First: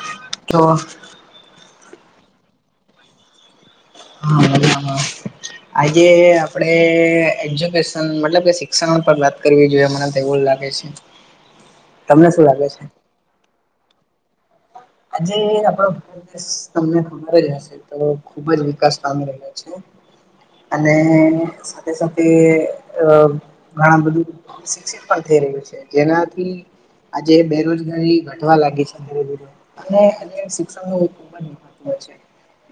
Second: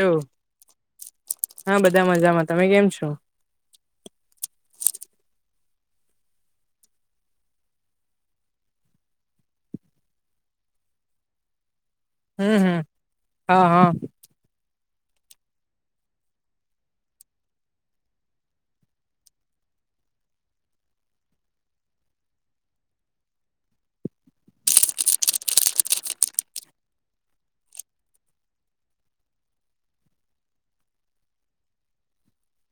એવું તો હા બધા મજામાં તમે કેમ છો [inaudible] આજે આપડે એજ્યુકેશન મતલબ કે શિક્ષણ વાત કરવી જોઈએ મને તો એવું લાગે. એ છે. તમને શું હમ્મ લાગે હમ્મ છે હા હા. આજે આપડો ભારત દેશ તમને ખબર જ હશે તો ખુબ જ વિકાસ પાામી રહ્યો છે. અને સાથે સાથે અ ઘણા બધું. શિક્ષિત પણ થઈ રહ્યું છે જેનાથી. આજે બેરોજગારી ઘટવા લાગી છે ધીરે ધીરે અને અન્ય શિક્ષણ નું ખુબ જ મહત્વ છે.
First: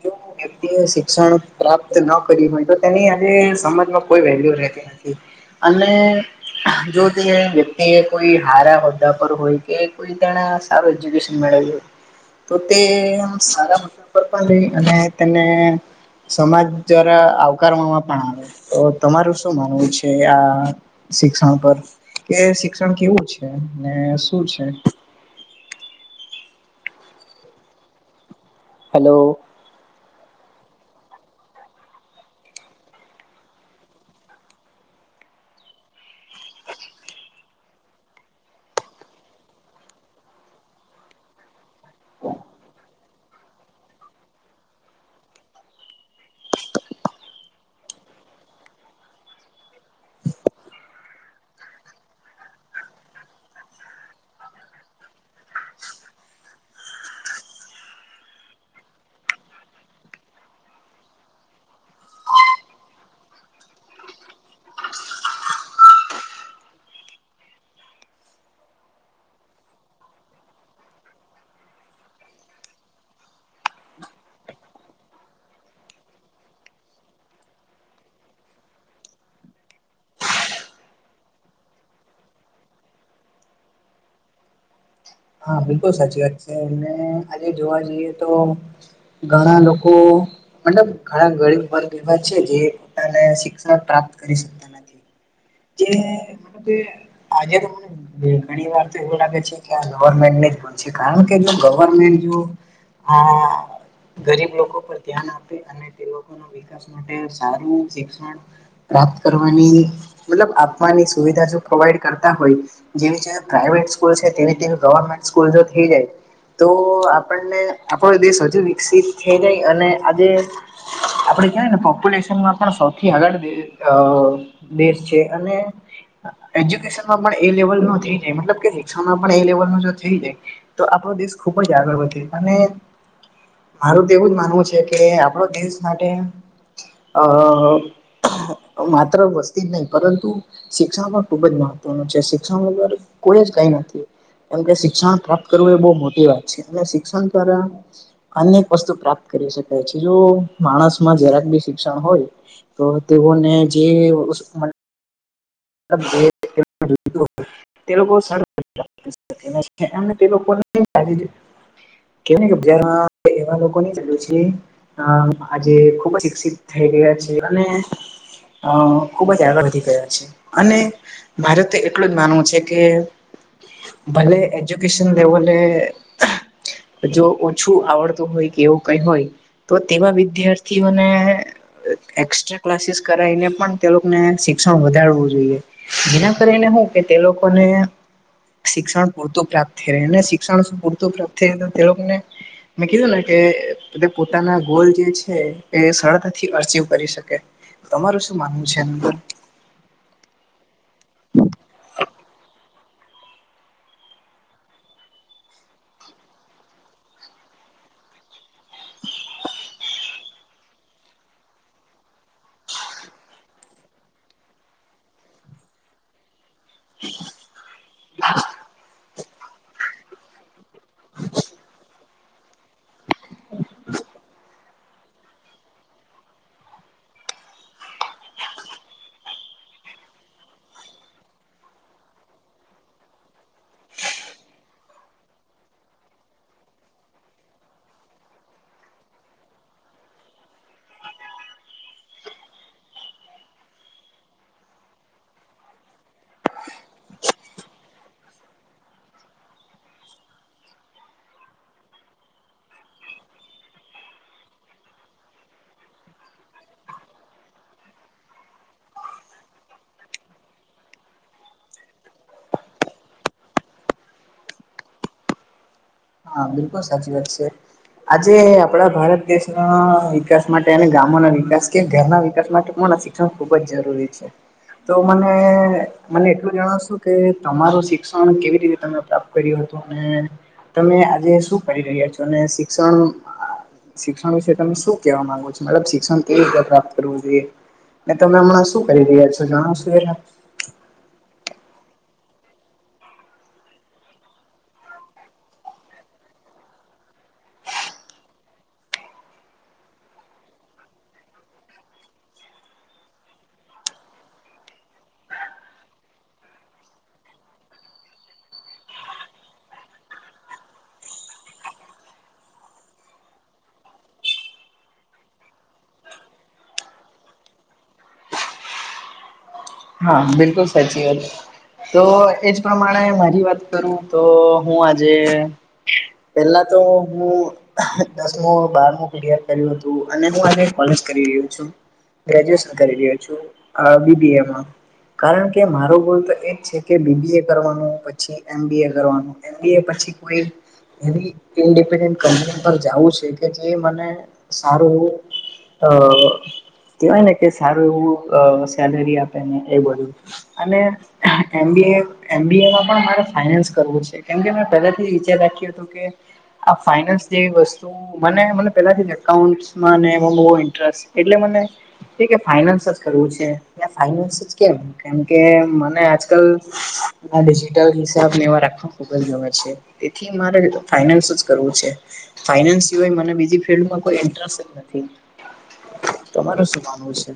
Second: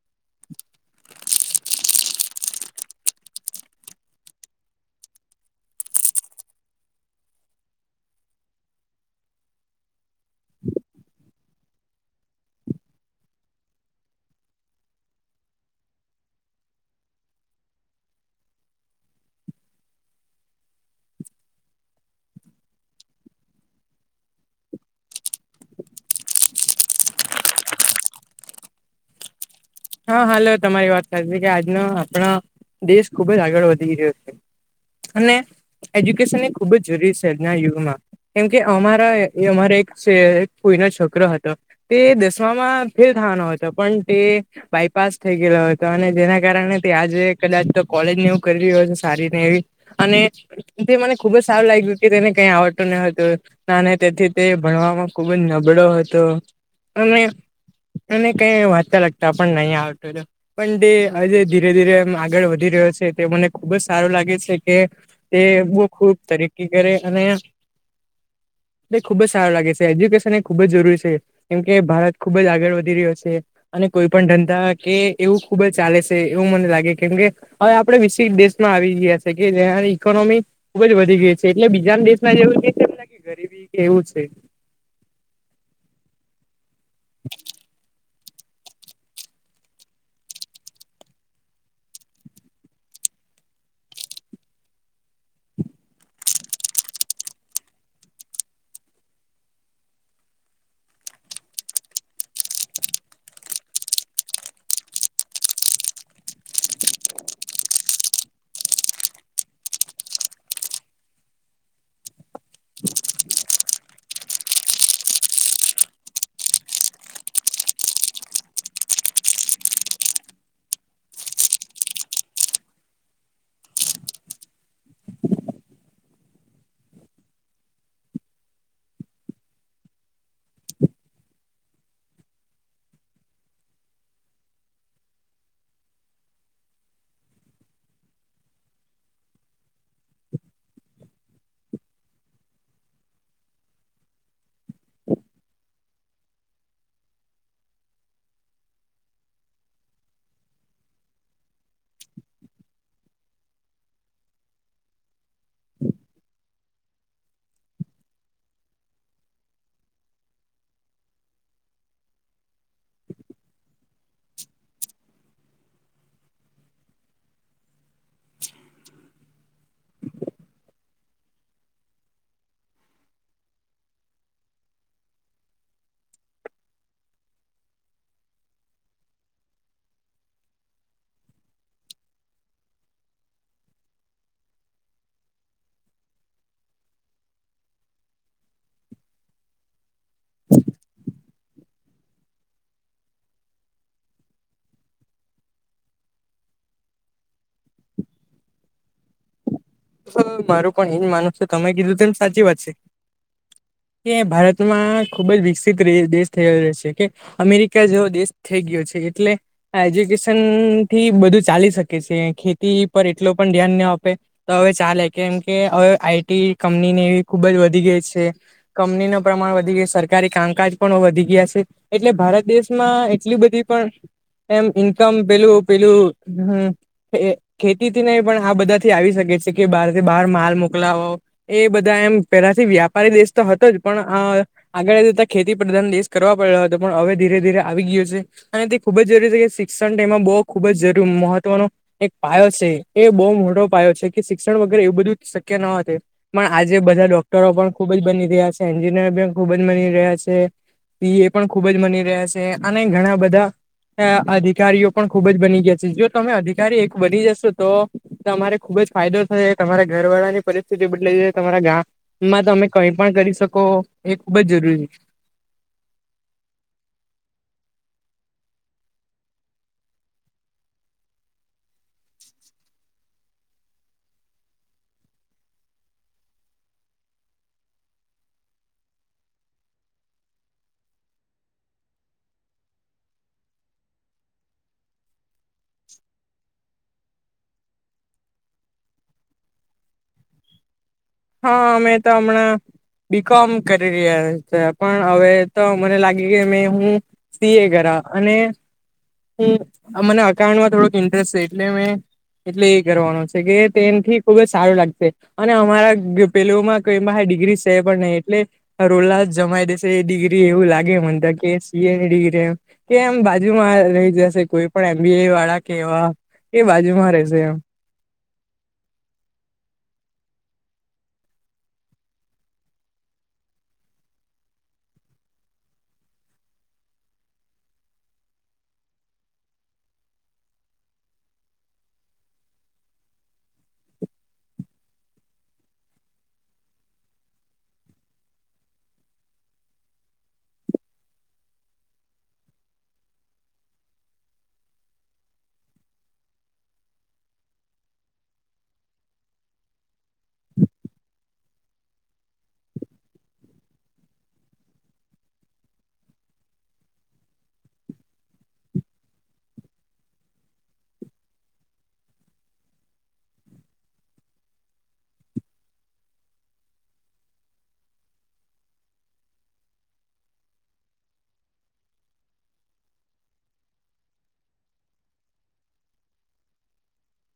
જો વ્યક્તિએ શિક્ષણ પ્રાપ્ત ન કરી હોય તો તેની આજે સમાજમાં કોઈ વેલ્યુ રહેતી નથી અને જો તે વ્યક્તિ એ કોઈ હારા હોદ્દા પર હોય કે કોઈ તેને સારું એજ્યુકેશન મેળવ્યુ હોય તો તે સારા [unintelligible] લઈ અને તેને સમાજ દ્વારા આવકારવામાં પણ આવે તો તમારું શું માનવું છે આ શિક્ષણ પર કે શિક્ષણ કેવું છે ને શું છે હેલો હા હાલો તમારી વાત સાચી કે આજનો આપણા દેશ ખુબ જ આગળ વધી રહ્યો છે. અને એજ્યુકેશન એ ખુબ જ જરૂરી છે આજના યુગમાં કેમ કે અમારા અમારા એક છે ફુઈનો છોકરો હતો. તે દસમામાં ફેલ થવાનો હતો પણ તે બાયપાસ થઈ ગયેલો હતો અને જેના કારણે તે આજે કદાચ તો કોલેજને એવું કરી રહ્યો છે સારીને એવી અને તે મને ખુબ જ સારું લાગ્યું કે તેને કઈ આવડતું ન હતું અને તેથી તે ભણવામાં ખુબ જ નબળો હતો અને અને કઈ વાંચતા લગતા પણ નહી આવતુંતું પણ તે આજે ધીરે ધીરે એમ આગળ વધી રહ્યો છે તે મને ખુબજ સારું લાગે છે કે તે ખુબ ખુબ તરક્કી કરે અને એ ખુબ જ સારું લાગે છે એજ્યુકેશન એ ખુબ જરૂરી છે. કેમ કે ભારત ખુબ જ આગળ વધી રહ્યો છે અને કોઈ પણ ધંધા કે એવું ખુબ જ ચાલે છે એવું મને લાગે કેમ કે હવે આપડે વિકસિત દેશમાં આવી ગયા છે કે જેની ઈકોનોમી ખુબ જ વધી ગઈ છે એટલે બીજા ના દેશમાં જેવું છે ગરીબી કે એવું છે હા બિલકુલ સાચી વાત છે અને આજે જોવા જઈએ તો ઘણા લોકો મતલબ ઘણા ગરીબ વર્ગ એવા છે જે પોતાને શિક્ષણ પ્રાપ્ત કરી શકે જે [unintelligible] કે આજ તો [unintelligible] ઘણી વાર તો એવું લાગે છે કે આ ગવર્મેન્ટની જ ભૂલ છે કારણ કે જો ગવર્મેન્ટ જો અ ગરીબ લોકો પર ધ્યાન આપે અને તે લોકોનું બી માટે સારુ શિક્ષણ પ્રાપ્ત કરવાની મતલબ આપવાની સુવિધા જો પ્રોવાઈડ કરતા હોય જેવી જેવી પ્રાઈવેટ સ્કૂલ છે તેવી તેવી ગવર્મેન્ટ સ્કૂલ જો થઈ જાય તો આપણને આપણો દેશ હજુ વિકસિત થઈ જાય અને આજે આપડે કેવાયને પોપ્યુલેશનમાં પણ સૌથી આગળ દે અ દેશ છે અને એજ્યુકેશનમાં પણ એ લેવલ નું થઈ જાય મતલબ કે શિક્ષણમાં પણ એ લેવલ નું જો થઈ જાય તો આપણો દેશ ખૂબ જ આગળ વધે અને મારું તો એવું જ માનવું છે કે આપડો દેશ માટે અ માત્ર વસ્ નહી પરંતુ શિક્ષણમાં ખુબ જ મહત્વનું છે શિક્ષણર કોઈ જ કઈ નથી. કેમ કે શિક્ષણ પ્રાપ્ત કરવું એ બહુ મોટી વાત છે અને શિક્ષણ દ્વારા અનેક વસ્તુ પ્રાપ્ત કરી શકાય છે જો માણસમાં જરાક બી શિક્ષણ હોય. તો તેઓને જે [unintelligible] [inaudible] તે લોકો [unintelligible] અને તે લોકોને [unintelligible] જ્યાં એવા લોકો ની જરૂર છે આજે ખુબ જ શિક્ષિત થઈ ગયા છે અને અ ખુબ જ આગળ વધી ગયા છે. અને ભારતે એટલું જ માનવું છે કે ભલે એજ્યુકેશન લેવલે. જો ઓછું આવડતું હોય કે એવું કઈ હોય. તો તેવા વિદ્યાર્થીઓને એક્સ્ટ્રા ક્લાસીસ કરીને પણ તે લોકોને શિક્ષણ વધારવું જેના કરીને હોય કે તે લોકોને શિક્ષણ પૂરતું પ્રાપ્ત થઈ રહે અને શિક્ષણ શ પૂરતું પ્રાપ્ત થઈ તો તે લોકોને મે કીઘુ ને કે. પોતાના ગોલ જે છે એ સરળતાથી અચિવ કરી શકે. તમારું શું માનવું છે અંદર મારું પણ એ જ માનુસ છે તમે કીધું તો એમ સાચી વાત છે. કે ભારતમાં ખુબ જ વિકસિત દેશ થય છે કે અમેરિકા જેવો દેશ થઈ ગયો છે એટલે એજ્યુકેશન થી બધું ચાલી શકે છે ખેતી પર એટલો પણ ધ્યાન ના આપે. તો હવે ચાલે કેમ કે હવે આઈટી કંપનીની એવી ખુબ જ વધી ગઈ છે. કંપની ન પ્રમાણ વધી ગય સરકારી કામકાજ પણ વધી ગયા છે. એટલે ભારત દેશમાં એટલી બધી પણ એમ ઇન્કમ પેલું પેલું હમ એ ખેતી થી નહ પણ આ બધાથી આવી શકે છે કે બહાર થી બહાર માલ મોકલાવો એ બધા એમ પેલાથી વ્યાપારી દેશ તો હતો જ પણ આ આગળ જતા ખેતી પ્રધાન દેશ કરવા પડેલો હતો પણ હવે ધીરે ધીરે આવી ગયો છે. અને તે ખુબ જ જરૂરી છે કે શિક્ષણ ટ એમાં બહુ ખુબ જ જરૂ મહત્વનો એક પાયો છે એ બહુ મોટો પાયો છે કે શિક્ષણ વગેરે એવું બધું શક્ય ન પણ આજે બધા ડોક્ટરો પણ ખુબ જ બની રહ્યા છે એન્જિનિયર પણ ખુબ જ બની રહ્યા છે. એ પણ ખુબ જ મની રહ્યા છે અને ઘણા બધા અધિકારીઓ પણ ખુબ જ બની ગયા છે જો તમે અધિકારી એક બની જશો તો તમારે ખુબ જ ફાયદો થશે તમારા ઘરવાળાની પરિસ્થિતિ બદલાઈ તમારા ગામ. માં તમે કઈ પણ કરી શકો એ ખુબ જ જરૂરી છે. હા એ પણ સાચી વાત છે. આજે આપડા ભારત દેશ ના વિકાસ માટે અને ગામો ના વિકાસ કે ઘરના વિકાસ માટે કો ના શીખ ખૂબ જ જરૂરી છે તો મને મને એટલું જણાવશો કે તમારું શિક્ષણ કેવી રીતે તમે પ્રાપ્ત કર્યું હતું અને તમે આજે શું કરી રહ્યા છો અને શિક્ષણ શિક્ષણ વિશે તમે શું કેવા માંગો છોડ શિક્ષણ કેવી રીતે પ્રાપ્ત કરવું જોઈએ. ને તમે હમણાં શું કરી રહ્યા છો જાણો છો એ હા અમે તો હમણાં બી. કોમ કરી રહ્યા છે પણ હવે તો મને લાગે કે મે હું સી એ કરા અને હ મને અકાઉન્ટમાં થોડુંક ઇન્ટરેસ્ટ છે એટલે મે એટલે એ કરવાનું છે કે તેનાથી ખુબ જ સારું લાગશે. અને અમારા પેલમાં કઈમા ડિગ્રી છે પણ નહી એટલે રોલા જ જમાઈ દેશે એ ડિગ્રી એવું લાગે મને તો કે સીએની ડિગ્રી કે એમ બાજુમાં રહી જશે કોઈ પણ એમબી એ વાળા કેવા એ બાજુમાં રહેશે એમ હા બિલકુલ સાચી વાત તો એજ પ્રમાણે મારી વાત કરું તો હું આજે. પેલા તો હું દસમ બારમ ક્લયર કર્યું હતું અને હું કોલેજ કરી રહ્યો છુ. ગ્રેજ્યુએશન કરી રહ્યો છું બીબી એમાં. કારણ કે માર ભૂલ તો એજ છે કે બીબી એ કરવાનું પછી એમ બી એ કરવાનું. એબી એ પછી કોઈ [unintelligible] પર જવું છે કે જે મને સારું અ કવાય ને કે સારું એવું અ સેલરી આપે ને એ બધું અને એમ બી એ એમ બી એમાં પણ મારે ફાઈનાન્સ કરવું છે કેમકે મેં પહેલાથી વિચાર રાખ્યું હતું કે આ ફાઈનાન્સ જેવી વસ્તુ મને મને પેલાથી એકાઉન્ટ્સ મા ને એવામાં બો ઇન્ટરેસ્ટ એટલે મ એ કે ફાઈનાન્સ જ કરવું છે ત્યા ફાઈનાન્સ જ કેમ કેમકે મને આજકાલ ના ડિજિટલ હિસાબને એવા રાખવા ખુબ જ ગમે છે એથી મારે ફાઈનાન્સ જ કરવું છે ફાઈનાન્સ સિવાય મને બીજી ફિલ્ડમાં કોઈ ઇન્ટરેસ્ટ નથી તમારું શું માનવું છે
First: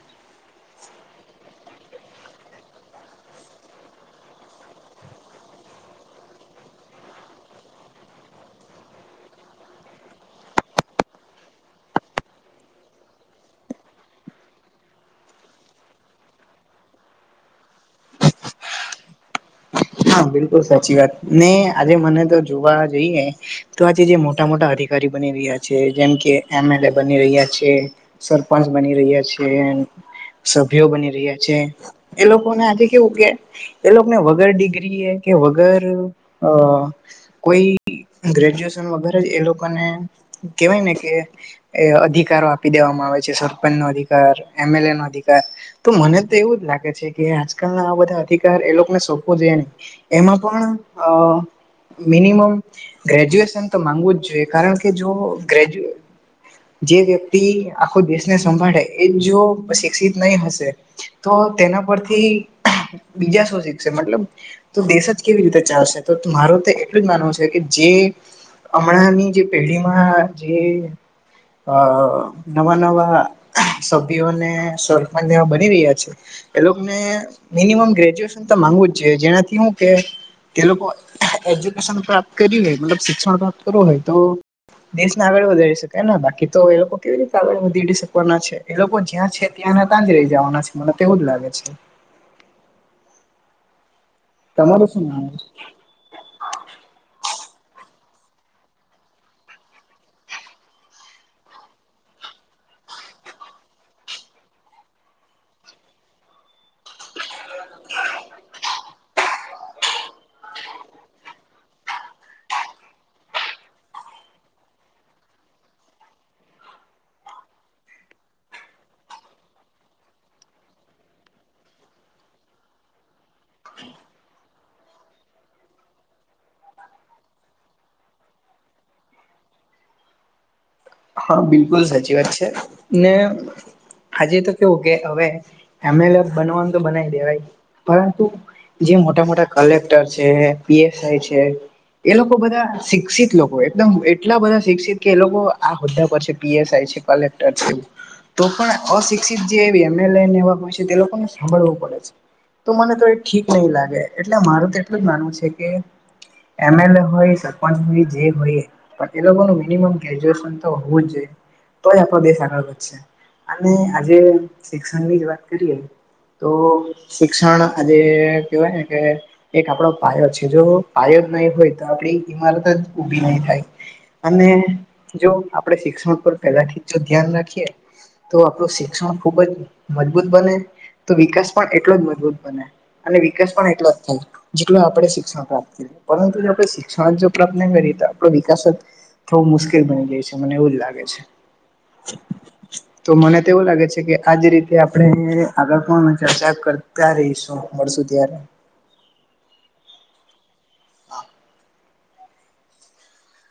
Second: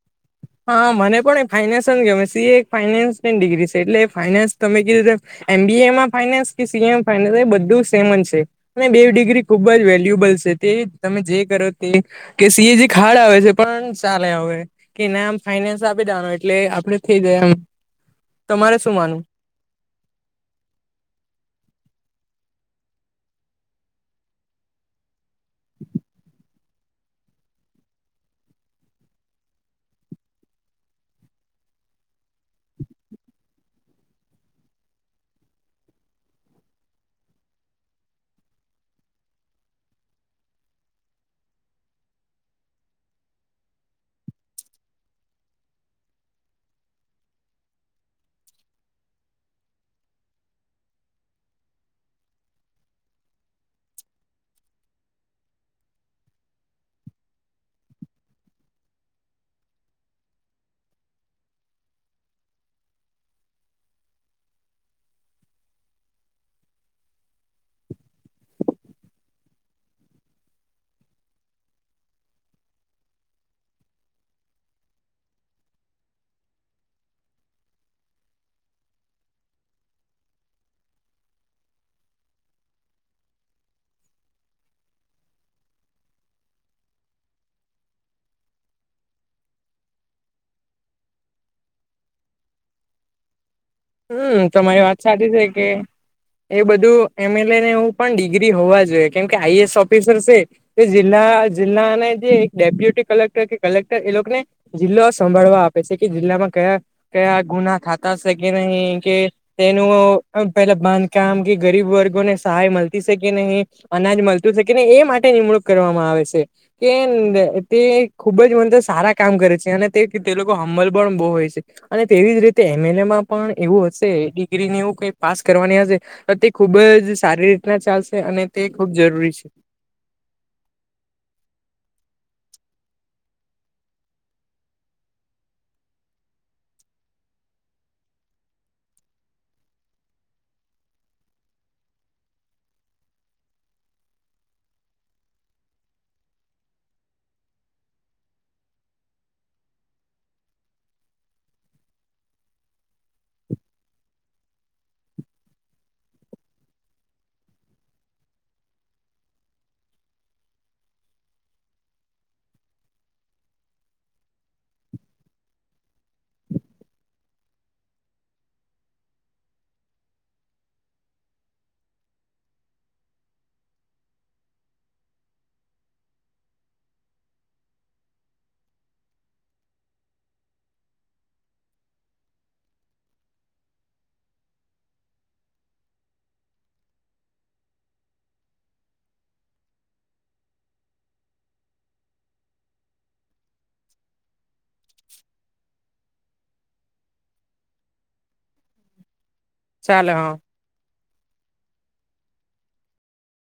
હા મને પણ ફાાઈનાન્સ ગમે સી એ એક ફાઈનાન્સ ની ડિગ્રી છે એટલે ફાઈનાન્સ તમે કીધૂ તેમ એમ બી એમાં ફાનાન્સ કે સીએ મા ફાયનન્સ એ બધું સેમ જ છે મે બેઓ ડિગ્રી ખુબ જ વેલ્યુએબલ છે તે તમે જે કરો તે કે સી એજી ખાડ આવે છે પણ ચાલે હવે કે ના આમ ફાઈનાન્સ આપી દેવાનો એટલે આપડે થઈ જાય એમ તમારે શું માનું હા બિલકુલ સાચી વાત ને આજે મને તો જોવા જઈએ તો આજે જે મોટા મોટા અધિકારી બની રહ્યા છે જેમ કે એમ એલ એ બની રહ્યા છે સરપંચ બની રહ્યા છીએ સભ્યો બની રહ્યા છે એ લોકોને આજે કેવું કે એ લોકોને વગર ડિગ્રી ડિગ્રી કે વગર અ કોઈ ગ્રેજ્યુએશન વગરે જ એ લોકોને કેહેવાય ને કે એ અધિકારો આપી દેવામાં આવે છે સરપંચ નો અધિકાર એમએલ એ નો અધિકાર તો મને તો એવું જ લાગે છે કે આજકાલ ના આ બધા અધિકાર એ લોકોને સોંપવો જોઈએને એમાં પણ અ મિનિમમ ગ્રેજ્યુએશન તો માંગવું જ જોઈએ કારણ કે જો ગ્રેજ્યુ જે વ્યક્તિ આખો દેશને સંભાળે એ જો શિક્ષિત નહી હશે તો તેના પરથી બીજા શું શીખશે મતલબ તો દેશ જ કેવી રીતે ચાલશે તો મારું તો એટલું જ માનવું છે કે જે હમણાં ની જે પેઢીમાં જે આ નવા નવા સભ્યોને સરપંચ એવા બની રહ્યા છે એ લોકોને મિનિમમ ગ્રેજ્યુએશન તો માંગુ છે જેનાથી હું કે તે લોકો એજ્યુકેશન પ્રાપ્ત કરી હોય મતલબ શિક્ષણ પ્રાપ્ત કરવું હોય તો દેશને આગળ વધારી શકાય ને બાકી તો એ લોકો કેવી રીતે આગળ વધીડી શકવાના છે એ લોકો જ્યાં છે ત્યાંને ત્યાં જ રહી જવાના છે મને તેવું જ લાગે છે હમ્મ તમારી તમારું વાત શું સાચી માનવું છે કે એ બધું એમલને એ પણ ડિગ્રી હોવા જોઈએ કેમકે આઈએસ ઓફિસર છે એ જિલ્લા જિલ્લાને જે એક ડેપ્યુટી કલેક્ટર કે કલેક્ટર એ લોકોને જિલ્લો સંભાળવા આપે છે કે જિલ્લામાં કયા કયા ગુના થતા હશે કે નહી કે તેનું પેલા બાંધકામ કે ગરીબ વર્ગોને સહાય મળતી સે કે નહી અનાજ મળતું છૅ કે નહીં એ માટે નિમણૂક કરવામાં આવે છે કે તે ખુબ જ મને તો સારા કામ કરે છે અને તે તે લોકો હંમલ પણ બહુ હોય છે અને તેવી જ રીતે એમ એલ એમાં પણ એવું હશે ડિગ્રીની એવું કઈ પાસ કરવાની હશે તો તે ખૂબ જ સારી રીતના ચાલશે અને તે ખૂબ જરૂરી છે હા બિલકુલ સાચી વાત છે ને આજે તો કેવું કે હવે એમ એલ એ બનવાનું તો બનાવી દેવાય પરંતુ જે મોટા મોટા કલેક્ટર છે પીએસઆઈ છે એ લોકો બધા શિક્ષિત લોકો એકદમ એટલા બધા શિક્ષિત કે એ લોકો આ હોદ્દા પર છે પીએસઆઈ છે કલેક્ટર છે તો પણ અશિક્ષિત જે એમએલ એ એવા હોય છે તે લોકોને સાંભળવું પડે છે તો મને તો એ ઠીક નહીિ લાગે એટલે મારું તો એટલું જ માનવું છે કે એમ એલ એ હોય સરપંચ હોય જે હોય પણ એ લોકો ન મિનિમમ ગજુ હોવું જ જોઈએ તો આપણો દેશ આગળ વધશે અને આજે શિક્ષણની જ વાત કરીએ તો શિક્ષણ આજે કહેવાય ને કે એક આપડો પાયો છે જો પાયો જ નહી હોય તો આપડી ઇમારત જ ઉઊભી નહી થાય અને જો આપડે શિક્ષણ પર પેલા થી જો ધ્યાન રાખીએ તો આપણું શિક્ષણ ખુબ જ મજબૂત બને તો વિકાસ પણ એટલો જ મજબૂત બને અને વિકાસ પણ એટલો જ થાય જેટું આપડણે શિક્ષણ પ્રાપ્ત પરંતુ જો આપડણે શિક્ષણ જો પ્રાપ્ત ન કરીએ તો આપડો વિકાસ જ થોડું મુશ્કેલ બની જાય છે મને એવું જ લાગે છે [inaudible] તો મને તોવું લાગે છે કે આજ રીતે આપણે આગળ કોણ ચર્ચા કર ત્યારે શું મળશું ત્યારે ચાલો હા હા